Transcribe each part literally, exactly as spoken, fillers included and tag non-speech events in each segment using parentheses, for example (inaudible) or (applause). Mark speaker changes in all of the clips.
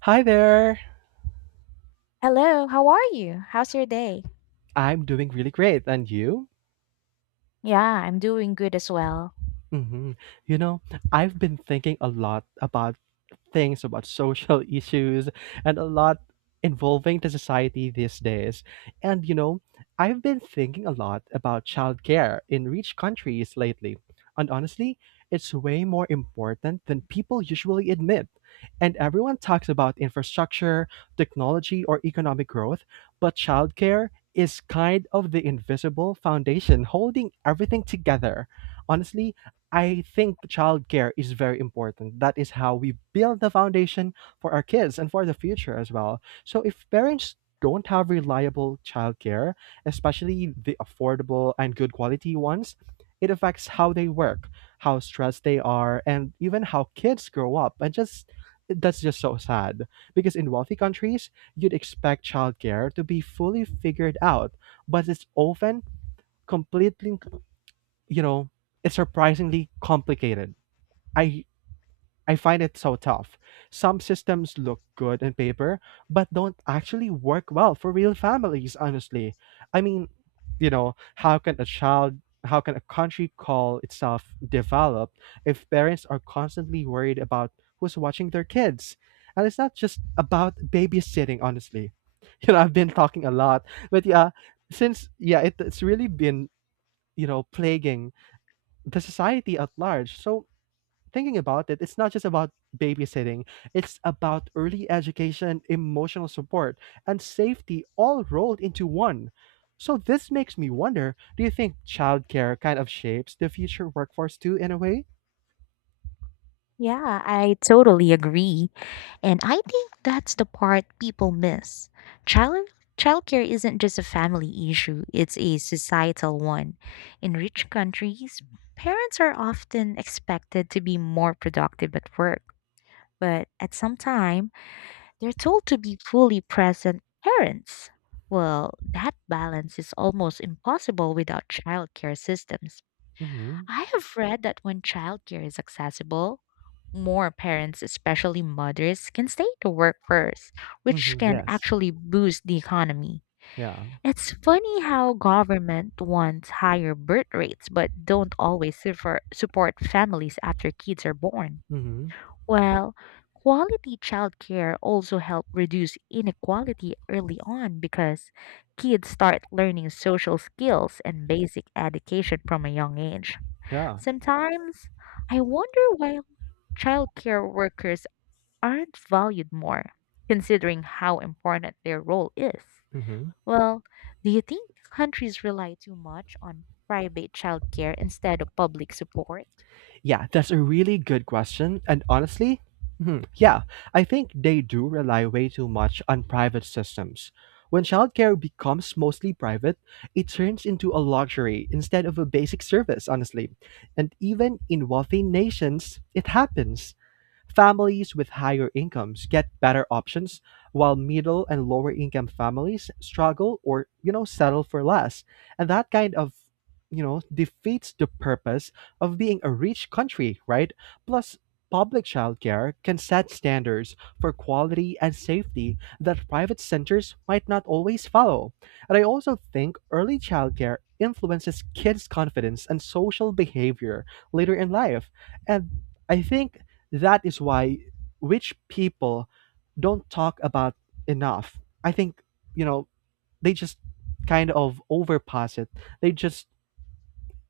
Speaker 1: Hi there.
Speaker 2: Hello, how are you? How's your day?
Speaker 1: I'm doing really great. And you?
Speaker 2: Yeah, I'm doing good as well.
Speaker 1: Hmm. You know, I've been thinking a lot about things about social (laughs) issues and a lot involving the society these days. And you know, I've been thinking a lot about childcare in rich countries lately. And honestly, it's way more important than people usually admit. And everyone talks about infrastructure, technology, or economic growth, but childcare is kind of the invisible foundation holding everything together. Honestly, I think childcare is very important. That is how we build the foundation for our kids and for the future as well. So if parents don't have reliable childcare, especially the affordable and good quality ones, it affects how they work, how stressed they are, and even how kids grow up. And just that's just so sad because in wealthy countries, you'd expect childcare to be fully figured out, but it's often completely, you know, it's surprisingly complicated. I I find it so tough. Some systems look good on paper, but don't actually work well for real families, honestly. I mean, you know, how can a child how can a country call itself developed if parents are constantly worried about who's watching their kids? And it's not just about babysitting, honestly. (laughs) You know, I've been talking a lot, but yeah, since yeah, it, it's really been you know plaguing the society at large. So thinking about it, it's not just about babysitting. It's about early education, emotional support, and safety all rolled into one. So this makes me wonder, do you think childcare kind of shapes the future workforce too in a way?
Speaker 2: Yeah, I totally agree. And I think that's the part people miss. Child childcare isn't just a family issue, it's a societal one. In rich countries, parents are often expected to be more productive at work, but at some time, they're told to be fully present parents. Well, that balance is almost impossible without childcare systems.
Speaker 1: Mhm.
Speaker 2: I have read that when childcare is accessible, more parents, especially mothers, can stay to work first, which
Speaker 1: Mhm.
Speaker 2: can
Speaker 1: Yes.
Speaker 2: actually boost the economy.
Speaker 1: Yeah.
Speaker 2: It's funny how government wants higher birth rates but don't always suffer- support families after kids are born.
Speaker 1: Mhm.
Speaker 2: Well, quality childcare also help reduce inequality early on because kids start learning social skills and basic education from a young age.
Speaker 1: Yeah.
Speaker 2: Sometimes I wonder why childcare workers aren't valued more, considering how important their role is.
Speaker 1: Mhm.
Speaker 2: Well, do you think countries rely too much on private childcare instead of public support?
Speaker 1: Yeah, that's a really good question. And honestly, hmm, yeah, I think they do rely way too much on private systems. When childcare becomes mostly private, it turns into a luxury instead of a basic service, honestly. And even in wealthy nations, it happens. Families with higher incomes get better options, while middle and lower income families struggle or, you know, settle for less. And that kind of, you know, defeats the purpose of being a rich country, right? Plus, public childcare can set standards for quality and safety that private centers might not always follow. And I also think early childcare influences kids' confidence and social behavior later in life. And I think that is why rich people don't talk about enough. I think, you know, they just kind of overpass it. They just,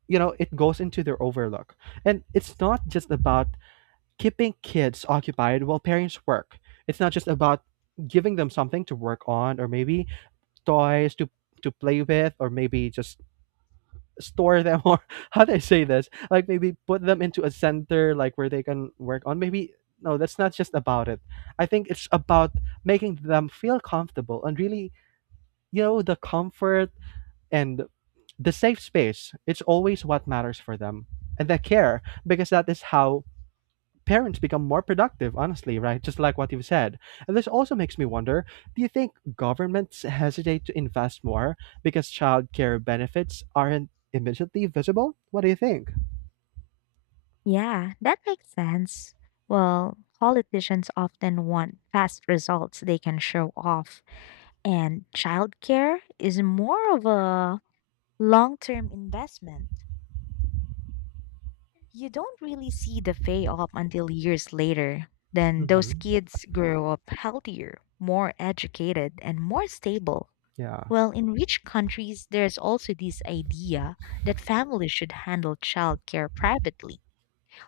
Speaker 1: you know, it goes into their overlook. And it's not just about keeping kids occupied while parents work. It's not just about giving them something to work on or maybe toys to to play with or maybe just store them or (laughs) how do I say this? Like maybe put them into a center like where they can work on. Maybe no, that's not just about it. I think it's about making them feel comfortable and really, you know, the comfort and the safe space. It's always what matters for them. And the care, because that is how parents become more productive, honestly, right? Just like what you've said. And this also makes me wonder, do you think governments hesitate to invest more because childcare benefits aren't immediately visible? What do you think?
Speaker 2: Yeah, that makes sense. Well, politicians often want fast results they can show off, and childcare is more of a long term investment. You don't really see the pay off until years later. Then those
Speaker 1: Mm-hmm.
Speaker 2: kids grow up healthier, more educated, and more stable.
Speaker 1: Yeah.
Speaker 2: Well, in rich countries, there's also this idea that families should handle childcare privately,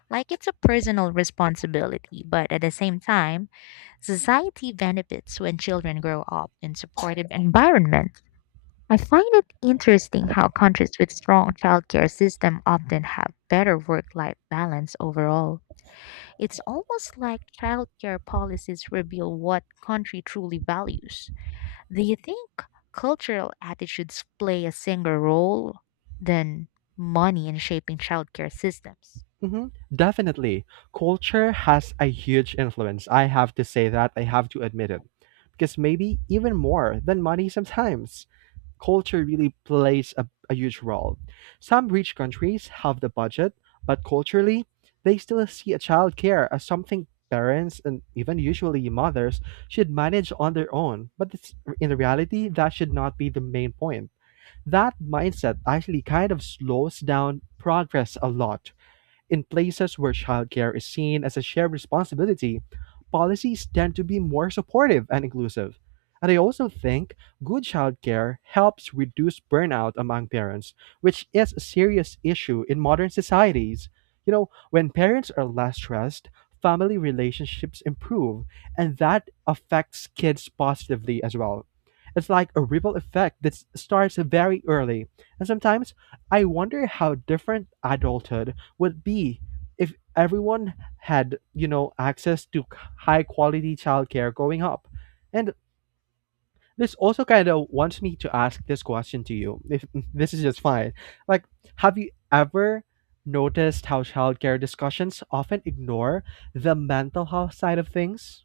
Speaker 2: like it's a personal responsibility. But at the same time, society benefits when children grow up in supportive environment. I find it interesting how countries with strong childcare system often have better work-life balance overall. It's almost like childcare policies reveal what country truly values. Do you think cultural attitudes play a single role than money in shaping childcare systems?
Speaker 1: Mm-hmm. Definitely. Culture has a huge influence. I have to say that. I have to admit it. Because maybe even more than money sometimes, culture really plays a, a huge role. Some rich countries have the budget, but culturally, they still see a childcare as something parents and even usually mothers should manage on their own. But it's, in reality, that should not be the main point. That mindset actually kind of slows down progress a lot. In places where childcare is seen as a shared responsibility, policies tend to be more supportive and inclusive. And I also think good childcare helps reduce burnout among parents, which is a serious issue in modern societies. You know, when parents are less stressed, family relationships improve, and that affects kids positively as well. It's like a ripple effect that s- starts very early. And sometimes I wonder how different adulthood would be if everyone had, you know, access to high quality childcare growing up. And this also kind of wants me to ask this question to you, if (laughs) this is just fine. Like, have you ever noticed how childcare discussions often ignore the mental health side of things?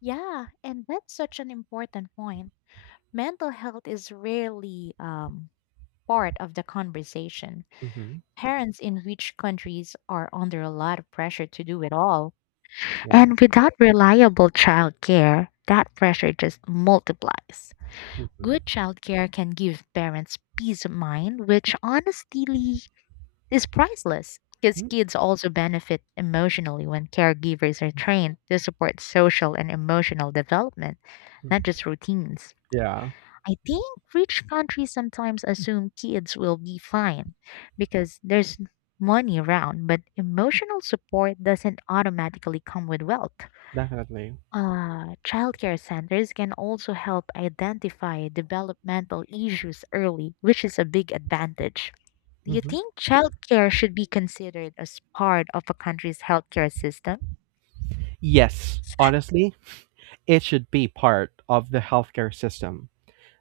Speaker 2: Yeah, and that's such an important point. Mental health is rarely um, part of the conversation.
Speaker 1: Mm-hmm.
Speaker 2: Parents in rich countries are under a lot of pressure to do it all.
Speaker 1: Yeah.
Speaker 2: And without reliable childcare, that pressure just multiplies. Good
Speaker 1: Mm-hmm.
Speaker 2: childcare can give parents peace of mind, which honestly is priceless because kids also benefit emotionally when caregivers are trained to support social and emotional development, not
Speaker 1: Mm-hmm.
Speaker 2: just routines.
Speaker 1: Yeah,
Speaker 2: I think rich countries sometimes assume kids will be fine because there's money around, but emotional support doesn't automatically come with wealth.
Speaker 1: definitely.
Speaker 2: Uh, childcare centers can also help identify developmental issues early, which is a big advantage. Do you
Speaker 1: Hmm.
Speaker 2: think childcare should be considered as part of a country's healthcare system?
Speaker 1: Yes, honestly, it should be part of the healthcare system.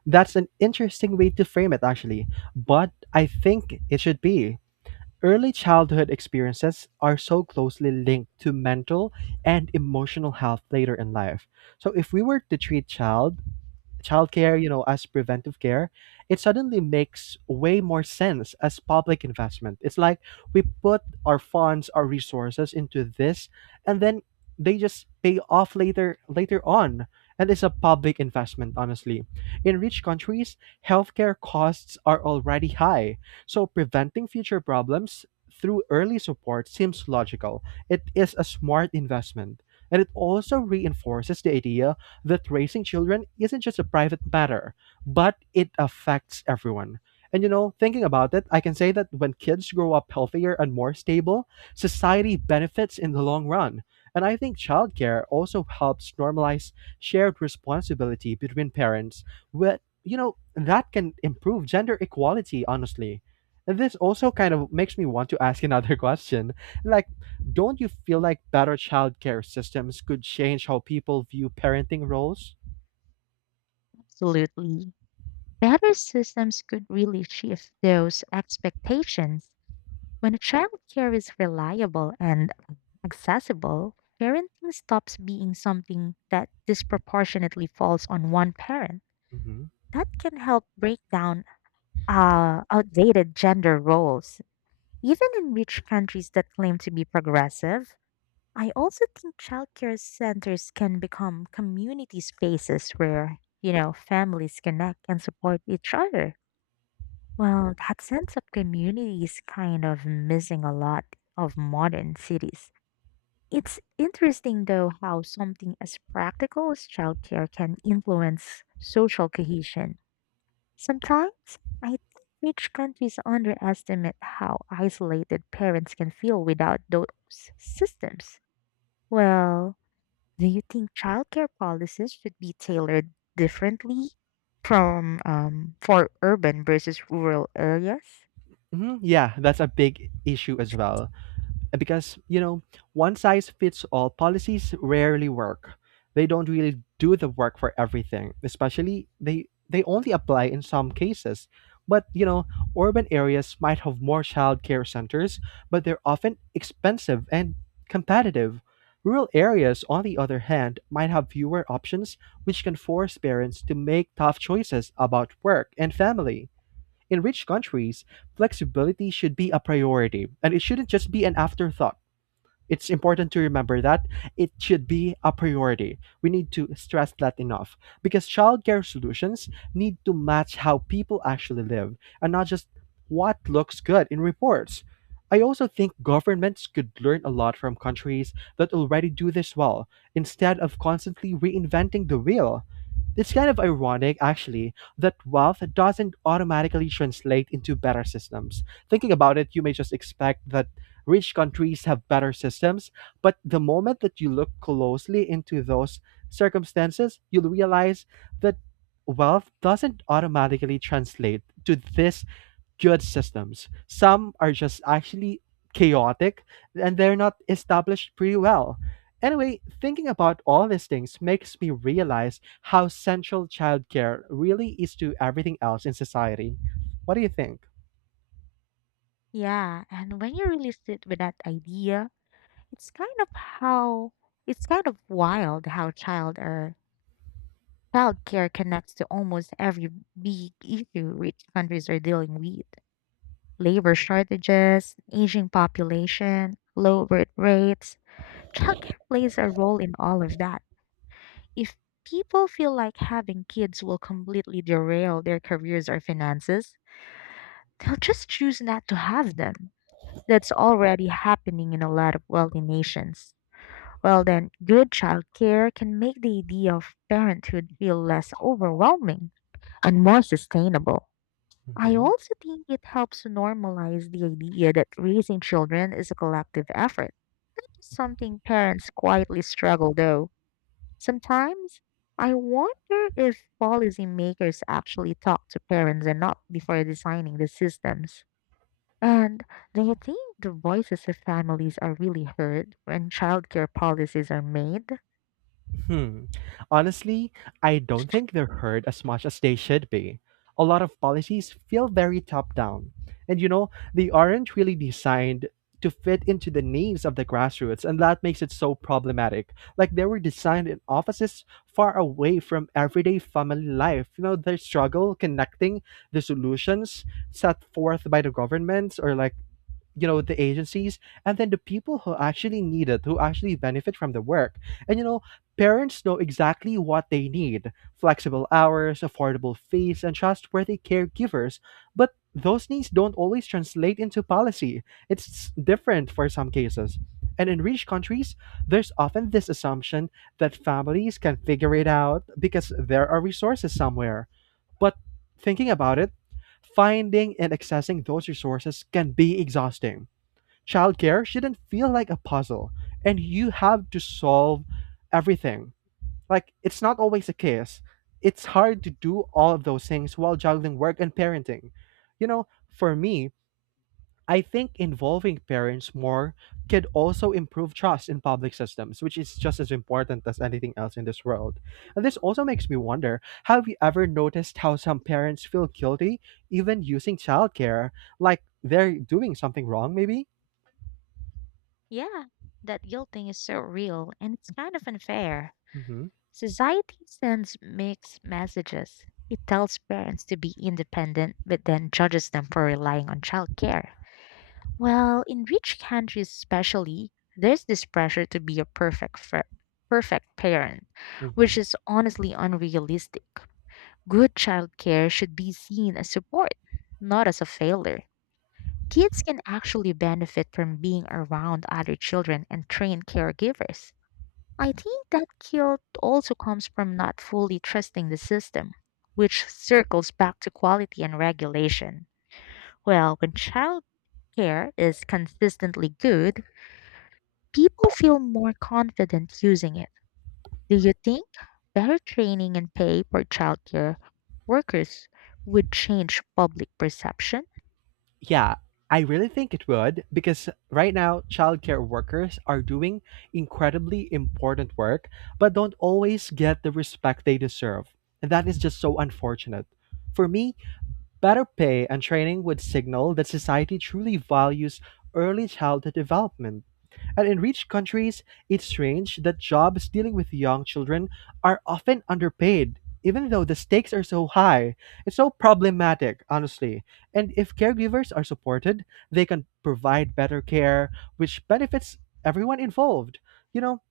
Speaker 1: That's an interesting way to frame it, actually, but I think it should be. Early childhood experiences are so closely linked to mental and emotional health later in life. So, if we were to treat child childcare, you know, as preventive care, it suddenly makes way more sense as public investment. It's like we put our funds, our resources into this, and then they just pay off later later on. And it's a public investment, honestly. In rich countries, healthcare costs are already high. So preventing future problems through early support seems logical. It is a smart investment. And it also reinforces the idea that raising children isn't just a private matter, but it affects everyone. And you know, thinking about it, I can say that when kids grow up healthier and more stable, society benefits in the long run. And I think childcare also helps normalize shared responsibility between parents, where, you know, that can improve gender equality, honestly. And this also kind of makes me want to ask another (laughs) question. Like, don't you feel like better childcare systems could change how people view parenting roles?
Speaker 2: Absolutely. Better systems could really shift those expectations. When childcare is reliable and accessible, parenting stops being something that disproportionately falls on one parent.
Speaker 1: Hmm.
Speaker 2: That can help break down uh, outdated gender roles, even in rich countries that claim to be progressive. I also think childcare centers can become community spaces where, you know, families connect and support each other. Well, that sense of community is kind of missing a lot of modern cities. It's interesting, though, how something as practical as childcare can influence social cohesion. Sometimes I think rich countries underestimate how isolated parents can feel without those systems. Well, do you think childcare policies should be tailored differently from um, for urban versus rural areas?
Speaker 1: Hmm. Yeah, that's a big issue as well. Uh, because you know one size fits all policies rarely work. They don't really do the work for everything, especially they they only apply in some cases. But you know urban areas might have more child care centers, but they're often expensive and competitive. Rural areas, on the other hand, might have fewer options, which can force parents to make tough choices about work and family. In rich countries, flexibility should be a priority, and it shouldn't just be an afterthought. It's important to remember that it should be a priority. We need to stress that enough because childcare solutions need to match how people actually live and not just what looks good in reports. I also think governments could learn a lot from countries that already do this well instead of constantly reinventing the wheel. It's kind of ironic, actually, that wealth doesn't automatically translate into better systems. Thinking about it, you may just expect that rich countries have better systems, but the moment that you look closely into those circumstances, you'll realize that wealth doesn't automatically translate to this good systems. Some are just actually chaotic, and they're not established pretty well. Anyway, thinking about all these things makes me realize how central childcare really is to everything else in society. What do you think?
Speaker 2: Yeah, and when you really sit with that idea, it's kind of how it's kind of wild how child or childcare connects to almost every big issue rich countries are dealing with. Labor shortages, aging population, low birth rates. Childcare plays a role in all of that. If people feel like having kids will completely derail their careers or finances, they'll just choose not to have them. That's already happening in a lot of wealthy nations. Well, then, good childcare can make the idea of parenthood feel less overwhelming and more sustainable. I also think it helps to normalize the idea that raising children is a collective effort, something parents quietly struggle though. Sometimes I wonder if policymakers actually talk to parents enough before designing the systems. And do you think the voices of families are really heard when childcare policies are made?
Speaker 1: Hmm. Honestly, I don't think they're heard as much as they should be. A lot of policies feel very top down. And you know, they aren't really designed to fit into the needs of the grassroots, and that makes it so problematic. Like they were designed in offices far away from everyday family life. You know, the struggle connecting the solutions set forth by the governments or like you know the agencies and then the people who actually need it, who actually benefit from the work. And you know parents know exactly what they need: flexible hours, affordable fees, and trustworthy caregivers. But those needs don't always translate into policy. It's different for some cases. And in rich countries, there's often this assumption that families can figure it out because there are resources somewhere. But thinking about it, finding and accessing those resources can be exhausting. Childcare shouldn't feel like a puzzle, and you have to solve everything. Like, it's not always the case. It's hard to do all of those things while juggling work and parenting. You know, for me, I think involving parents more could also improve trust in public systems, which is just as important as anything else in this world. And this also makes me wonder, have you ever noticed how some parents feel guilty even using childcare? Like they're doing something wrong, maybe?
Speaker 2: Yeah, that guilt thing is so real and it's kind of unfair.
Speaker 1: Mm-hmm.
Speaker 2: Society sends mixed messages. It tells parents to be independent, but then judges them for relying on childcare. Well, in rich countries, especially, there's this pressure to be a perfect, fir- perfect parent,
Speaker 1: Mm-hmm.
Speaker 2: which is honestly unrealistic. Good childcare should be seen as support, not as a failure. Kids can actually benefit from being around other children and trained caregivers. I think that guilt also comes from not fully trusting the system, which circles back to quality and regulation. Well, when childcare is consistently good, people feel more confident using it. Do you think better training and pay for childcare workers would change public perception?
Speaker 1: Yeah, I really think it would because right now childcare workers are doing incredibly important work but don't always get the respect they deserve. And that is just so unfortunate. For me, better pay and training would signal that society truly values early childhood development. And in rich countries, it's strange that jobs dealing with young children are often underpaid, even though the stakes are so high. It's so problematic, honestly. And if caregivers are supported, they can provide better care, which benefits everyone involved. You know,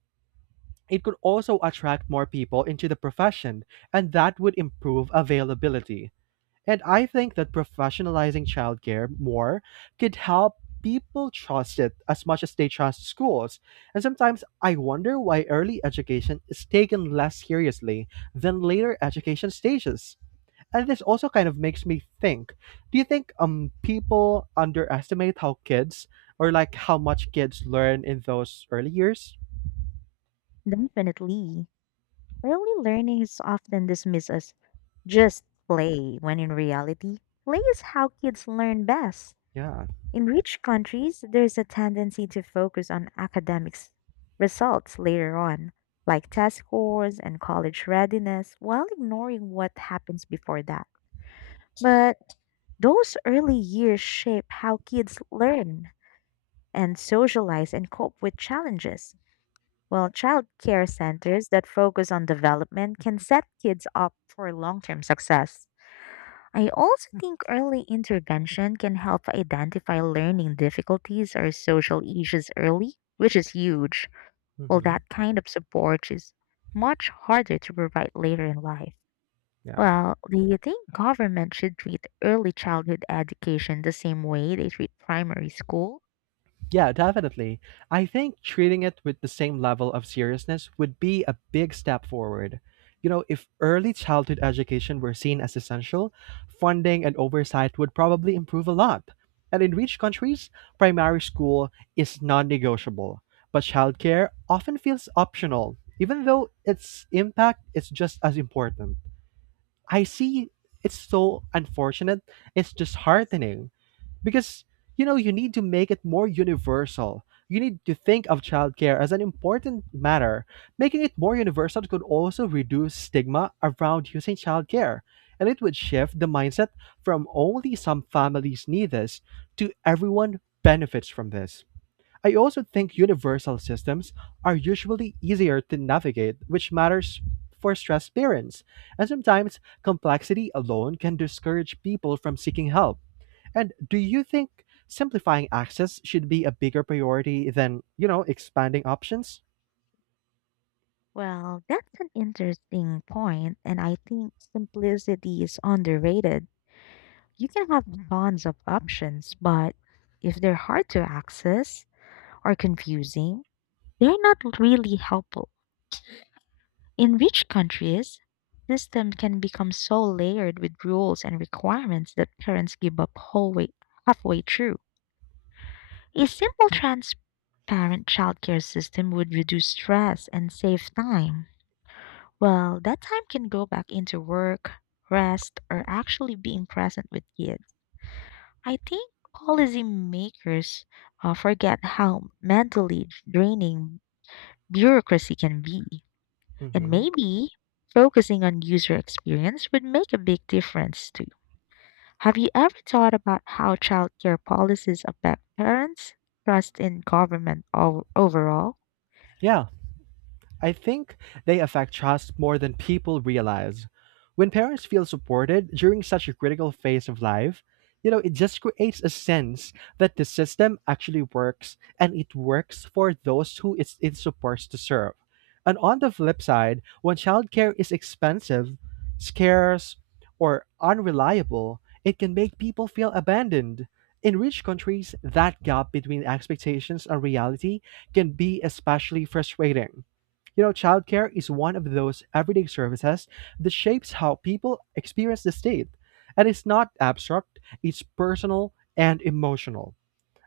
Speaker 1: it could also attract more people into the profession, and that would improve availability. And I think that professionalizing childcare more could help people trust it as much as they trust schools. And sometimes I wonder why early education is taken less seriously than later education stages. And this also kind of makes me think, do you think um people underestimate how kids, or like how much kids learn in those early years?
Speaker 2: Definitely. Early learning is often dismissed as just play, when in reality, play is how kids learn best.
Speaker 1: Yeah.
Speaker 2: In rich countries, there's a tendency to focus on academics results later on, like test scores and college readiness, while ignoring what happens before that. But those early years shape how kids learn and socialize and cope with challenges. While child care centers that focus on development can set kids up for long term success. I also think early intervention can help identify learning difficulties or social issues early, which is huge. Well,
Speaker 1: Hmm.
Speaker 2: that kind of support is much harder to provide later in life.
Speaker 1: Yeah.
Speaker 2: Well, do you think government should treat early childhood education the same way they treat primary school?
Speaker 1: Yeah, definitely. I think treating it with the same level of seriousness would be a big step forward. You know, if early childhood education were seen as essential, funding and oversight would probably improve a lot. And in rich countries, primary school is non negotiable, but childcare often feels optional, even though its impact is just as important. I see, it's so unfortunate, it's disheartening, because, you know, you need to make it more universal. You need to think of childcare as an important matter. Making it more universal could also reduce stigma around using childcare, and it would shift the mindset from only some families need this to everyone benefits from this. I also think universal systems are usually easier to navigate, which matters for stressed parents. And sometimes complexity alone can discourage people from seeking help. And do you think simplifying access should be a bigger priority than, you know, expanding options?
Speaker 2: Well, that's an interesting point, and I think simplicity is underrated. You can have tons of options, but if they're hard to access, or confusing, they're not really helpful. In rich countries, system can become so layered with rules and requirements that parents give up whole way, halfway through. A simple transparent childcare system would reduce stress and save time. Well, that time can go back into work, rest, or actually being present with kids. I think policymakers uh, forget how mentally draining bureaucracy can be. And
Speaker 1: Hmm.
Speaker 2: maybe focusing on user experience would make a big difference too. Have you ever thought about how childcare policies affect parents' trust in government o- overall?
Speaker 1: Yeah. I think they affect trust more than people realize. When parents feel supported during such a critical phase of life, you know, it just creates a sense that the system actually works and it works for those who it's, it's supposed to serve. And on the flip side, when childcare is expensive, scarce, or unreliable, it can make people feel abandoned. In rich countries, that gap between expectations and reality can be especially frustrating. You know, childcare is one of those everyday services that shapes how people experience the state. And it's not abstract, it's personal and emotional.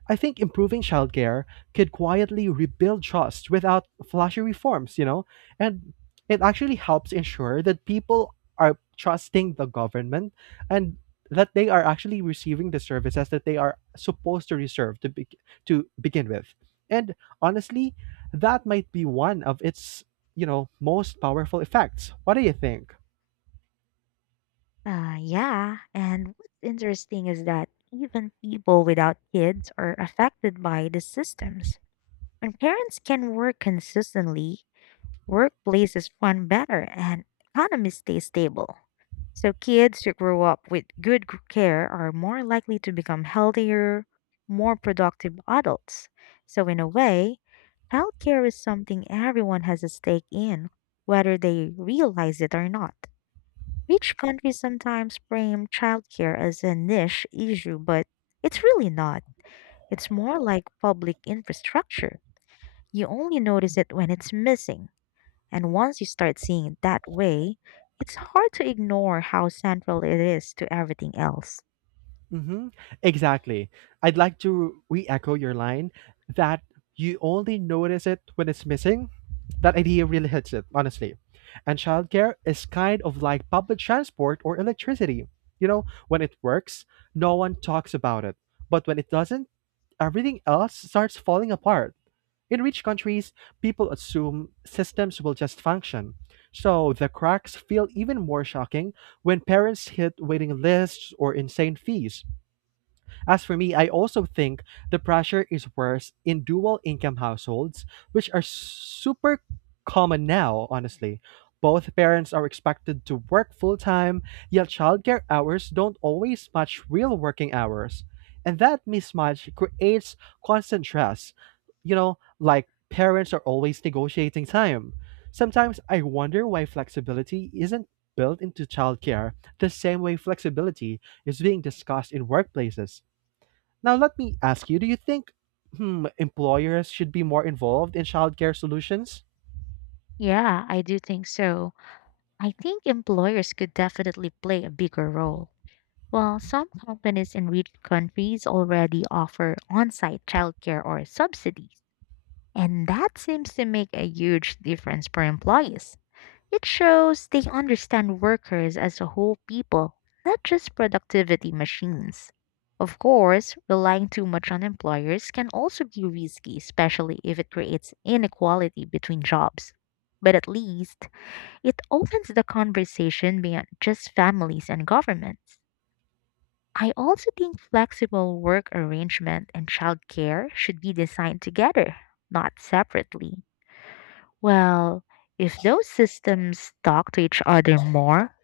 Speaker 1: I think improving childcare could quietly rebuild trust without flashy reforms, you know? And it actually helps ensure that people are trusting the government and that they are actually receiving the services that they are supposed to receive to be- to begin with. And honestly, that might be one of its, you know, most powerful effects. What do you think?
Speaker 2: Uh, yeah, and what's interesting is that even people without kids are affected by the systems. When parents can work consistently, workplaces run better, and economies stay stable. So, kids who grow up with good g- care are more likely to become healthier, more productive adults. So, in a way, healthcare is something everyone has a stake in, whether they realize it or not. Rich countries sometimes frame childcare as a niche issue, but it's really not. It's more like public infrastructure. You only notice it when it's missing. And once you start seeing it that way, it's hard to ignore how central it is to everything else.
Speaker 1: Mm-hmm. Exactly. I'd like to re echo your line that you only notice it when it's missing. That idea really hits it, honestly. And childcare is kind of like public transport or electricity. You know, when it works, no one talks about it. But when it doesn't, everything else starts falling apart. In rich countries, people assume systems will just function. So the cracks feel even more shocking when parents hit waiting lists or insane fees. As for me, I also think the pressure is worse in dual income households, which are super common now, honestly. Both parents are expected to work full time, yet childcare hours don't always match real working hours. And that mismatch creates constant stress. You know, like parents are always negotiating time. Sometimes I wonder why flexibility isn't built into childcare the same way flexibility is being discussed in workplaces. Now, let me ask you, do you think hmm, employers should be more involved in childcare solutions?
Speaker 2: Yeah, I do think so. I think employers could definitely play a bigger role. While some companies in rich countries already offer on site childcare or subsidies, and that seems to make a huge difference for employees. It shows they understand workers as a whole people, not just productivity machines. Of course, relying too much on employers can also be risky, especially if it creates inequality between jobs. But at least, it opens the conversation beyond just families and governments. I also think flexible work arrangement and childcare should be designed together, not separately. Well, if those systems talk to each other more,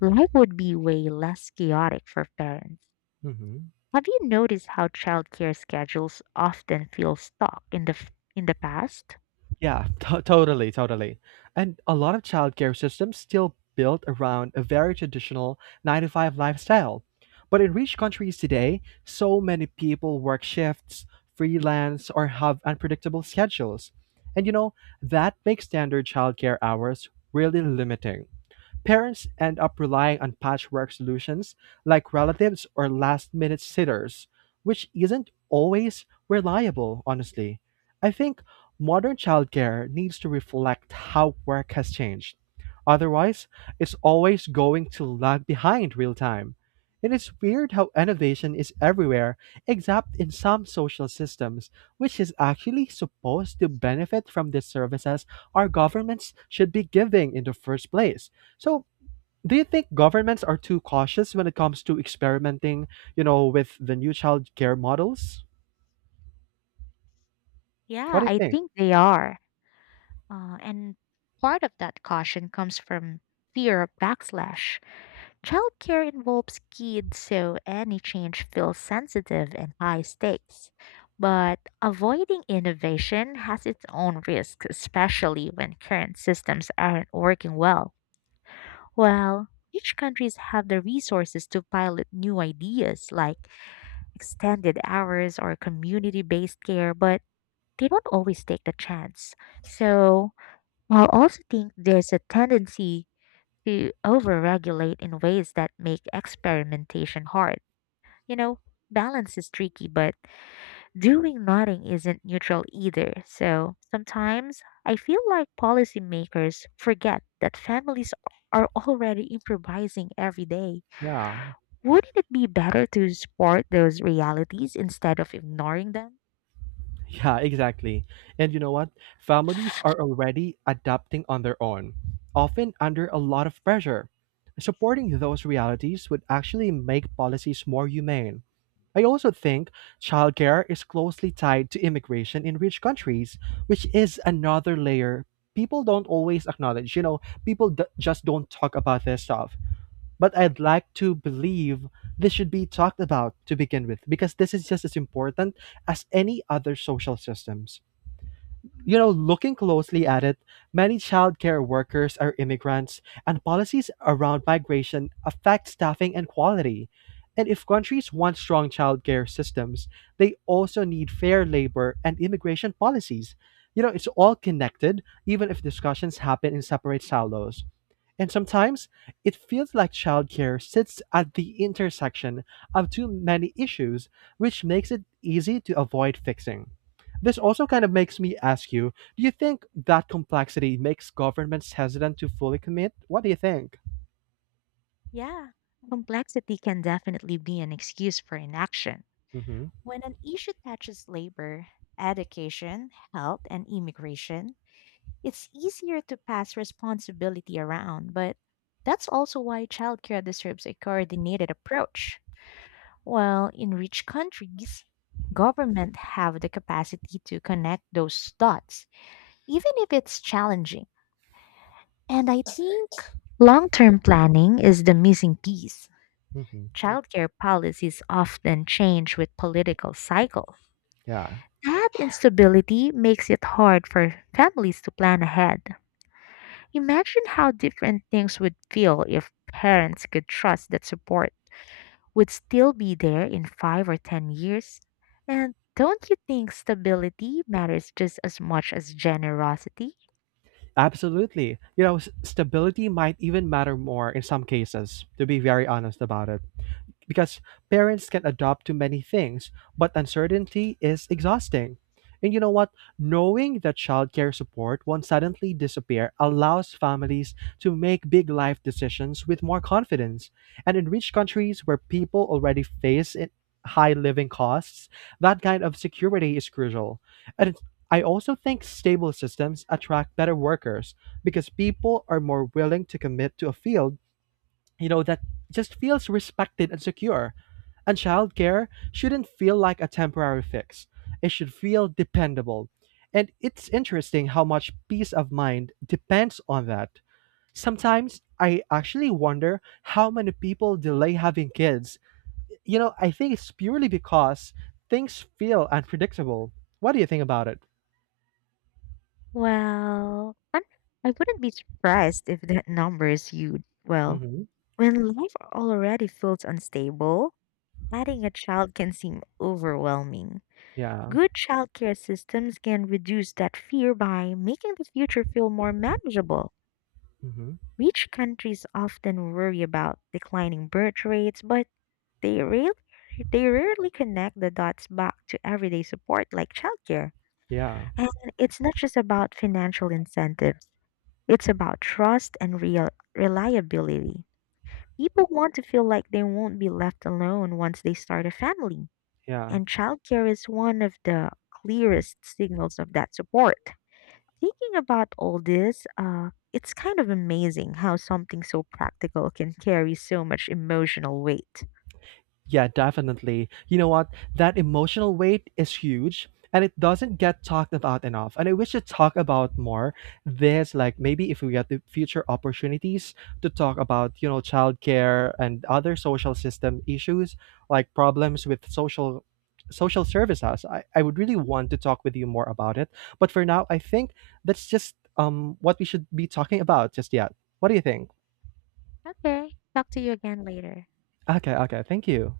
Speaker 2: life would be way less chaotic for parents.
Speaker 1: Hmm.
Speaker 2: Have you noticed how childcare schedules often feel stuck in the f- in the past?
Speaker 1: Yeah, (laughs) to- totally, totally. And a lot of childcare systems still built around a very traditional nine to five lifestyle. But in rich countries today, so many people work shifts, freelance, or have unpredictable schedules. And you know, that makes standard childcare hours really limiting. Parents end up relying on patchwork solutions like relatives or last minute sitters, which isn't always reliable, honestly. I think modern childcare needs to reflect how work has changed. Otherwise, it's always going to lag behind real time. It is weird how innovation is everywhere except in some social systems, which is actually supposed to benefit from the services our governments should be giving in the first place. So, do you think governments are too cautious when it comes to experimenting, you know, with the new child care models? What
Speaker 2: Yeah,
Speaker 1: do you
Speaker 2: I
Speaker 1: think?
Speaker 2: think they are. Uh, and part of that caution comes from fear of backlash. Childcare involves kids, so any change feels sensitive and high stakes. But avoiding innovation has its own risks, especially when current systems aren't working well. Well, each countries have the resources to pilot new ideas like extended hours or community-based care, but they don't always take the chance. So, I'll also think there's a tendency who overregulate in ways that make experimentation hard. You know, balance is tricky, but doing nothing isn't neutral either. So sometimes I feel like policymakers forget that families are already improvising every day.
Speaker 1: Yeah. (laughs)
Speaker 2: Wouldn't it be better to support those realities instead of ignoring them?
Speaker 1: Yeah, exactly. And you know what? Families are already adapting on their own, often under a lot of pressure. Supporting those realities would actually make policies more humane. I also think childcare is closely tied to immigration in rich countries, which is another layer people don't always acknowledge. You know, people d- just don't talk about this stuff. But I'd like to believe this should be talked about to begin with, because this is just as important as any other social systems. You know, looking closely at it, many childcare workers are immigrants, and policies around migration affect staffing and quality. And if countries want strong childcare systems, they also need fair labor and immigration policies. You know, it's all connected, even if discussions happen in separate silos. And sometimes it feels like childcare sits at the intersection of too many issues, which makes it easy to avoid fixing. This also kind of makes me ask you, do you think that complexity makes governments hesitant to fully commit? What do you think?
Speaker 2: Yeah, complexity can definitely be an excuse for inaction.
Speaker 1: Hmm.
Speaker 2: When an issue touches labor, education, health, and immigration, it's easier to pass responsibility around, but that's also why childcare deserves a coordinated approach. While in rich countries, government have the capacity to connect those dots, even if it's challenging. And I think long-term planning is the missing piece.
Speaker 1: Hmm.
Speaker 2: Childcare policies often change with political cycles.
Speaker 1: Yeah,
Speaker 2: That instability makes it hard for families to plan ahead. Imagine how different things would feel if parents could trust that support would still be there in five or ten years. And don't you think stability matters just as much as generosity?
Speaker 1: absolutely. You know, s- stability might even matter more in some cases, to be very honest about it. Because parents can adopt to many things, but uncertainty is exhausting. And you know what? Knowing that childcare support won't suddenly disappear allows families to make big life decisions with more confidence. And in rich countries where people already face it, high living costs, that kind of security is crucial. And it's- I also think stable systems attract better workers because people are more willing to commit to a field, you know, that just feels respected and secure and childcare shouldn't feel like a temporary fix. It should feel dependable. And it's interesting how much peace of mind depends on that. Sometimes I actually wonder how many people delay having kids. You know, I think it's purely because things feel unpredictable. What do you think about it?
Speaker 2: Well, I'm, I wouldn't be surprised if that number is huge. Well,
Speaker 1: Hmm.
Speaker 2: when life already feels unstable, adding a child can seem overwhelming.
Speaker 1: Yeah.
Speaker 2: Good childcare systems can reduce that fear by making the future feel more manageable.
Speaker 1: Hmm.
Speaker 2: Rich countries often worry about declining birth rates, but they rarely, they rarely connect the dots back to everyday support like childcare.
Speaker 1: Yeah.
Speaker 2: And it's not just about financial incentives, it's about trust and real reliability. People want to feel like they won't be left alone once they start a family,
Speaker 1: Yeah.
Speaker 2: and childcare is one of the clearest signals of that support. Thinking about all this, uh, it's kind of amazing how something so practical can carry so much emotional weight.
Speaker 1: Yeah, definitely. You know what? That emotional weight is huge and it doesn't get talked about enough. And I wish to talk about more this, like maybe if we get the future opportunities to talk about, you know, childcare and other social system issues, like problems with social social services. I, I would really want to talk with you more about it. But for now, I think that's just um what we should be talking about just yet. What do you think?
Speaker 2: Okay, talk to you again later.
Speaker 1: Okay, okay, thank you.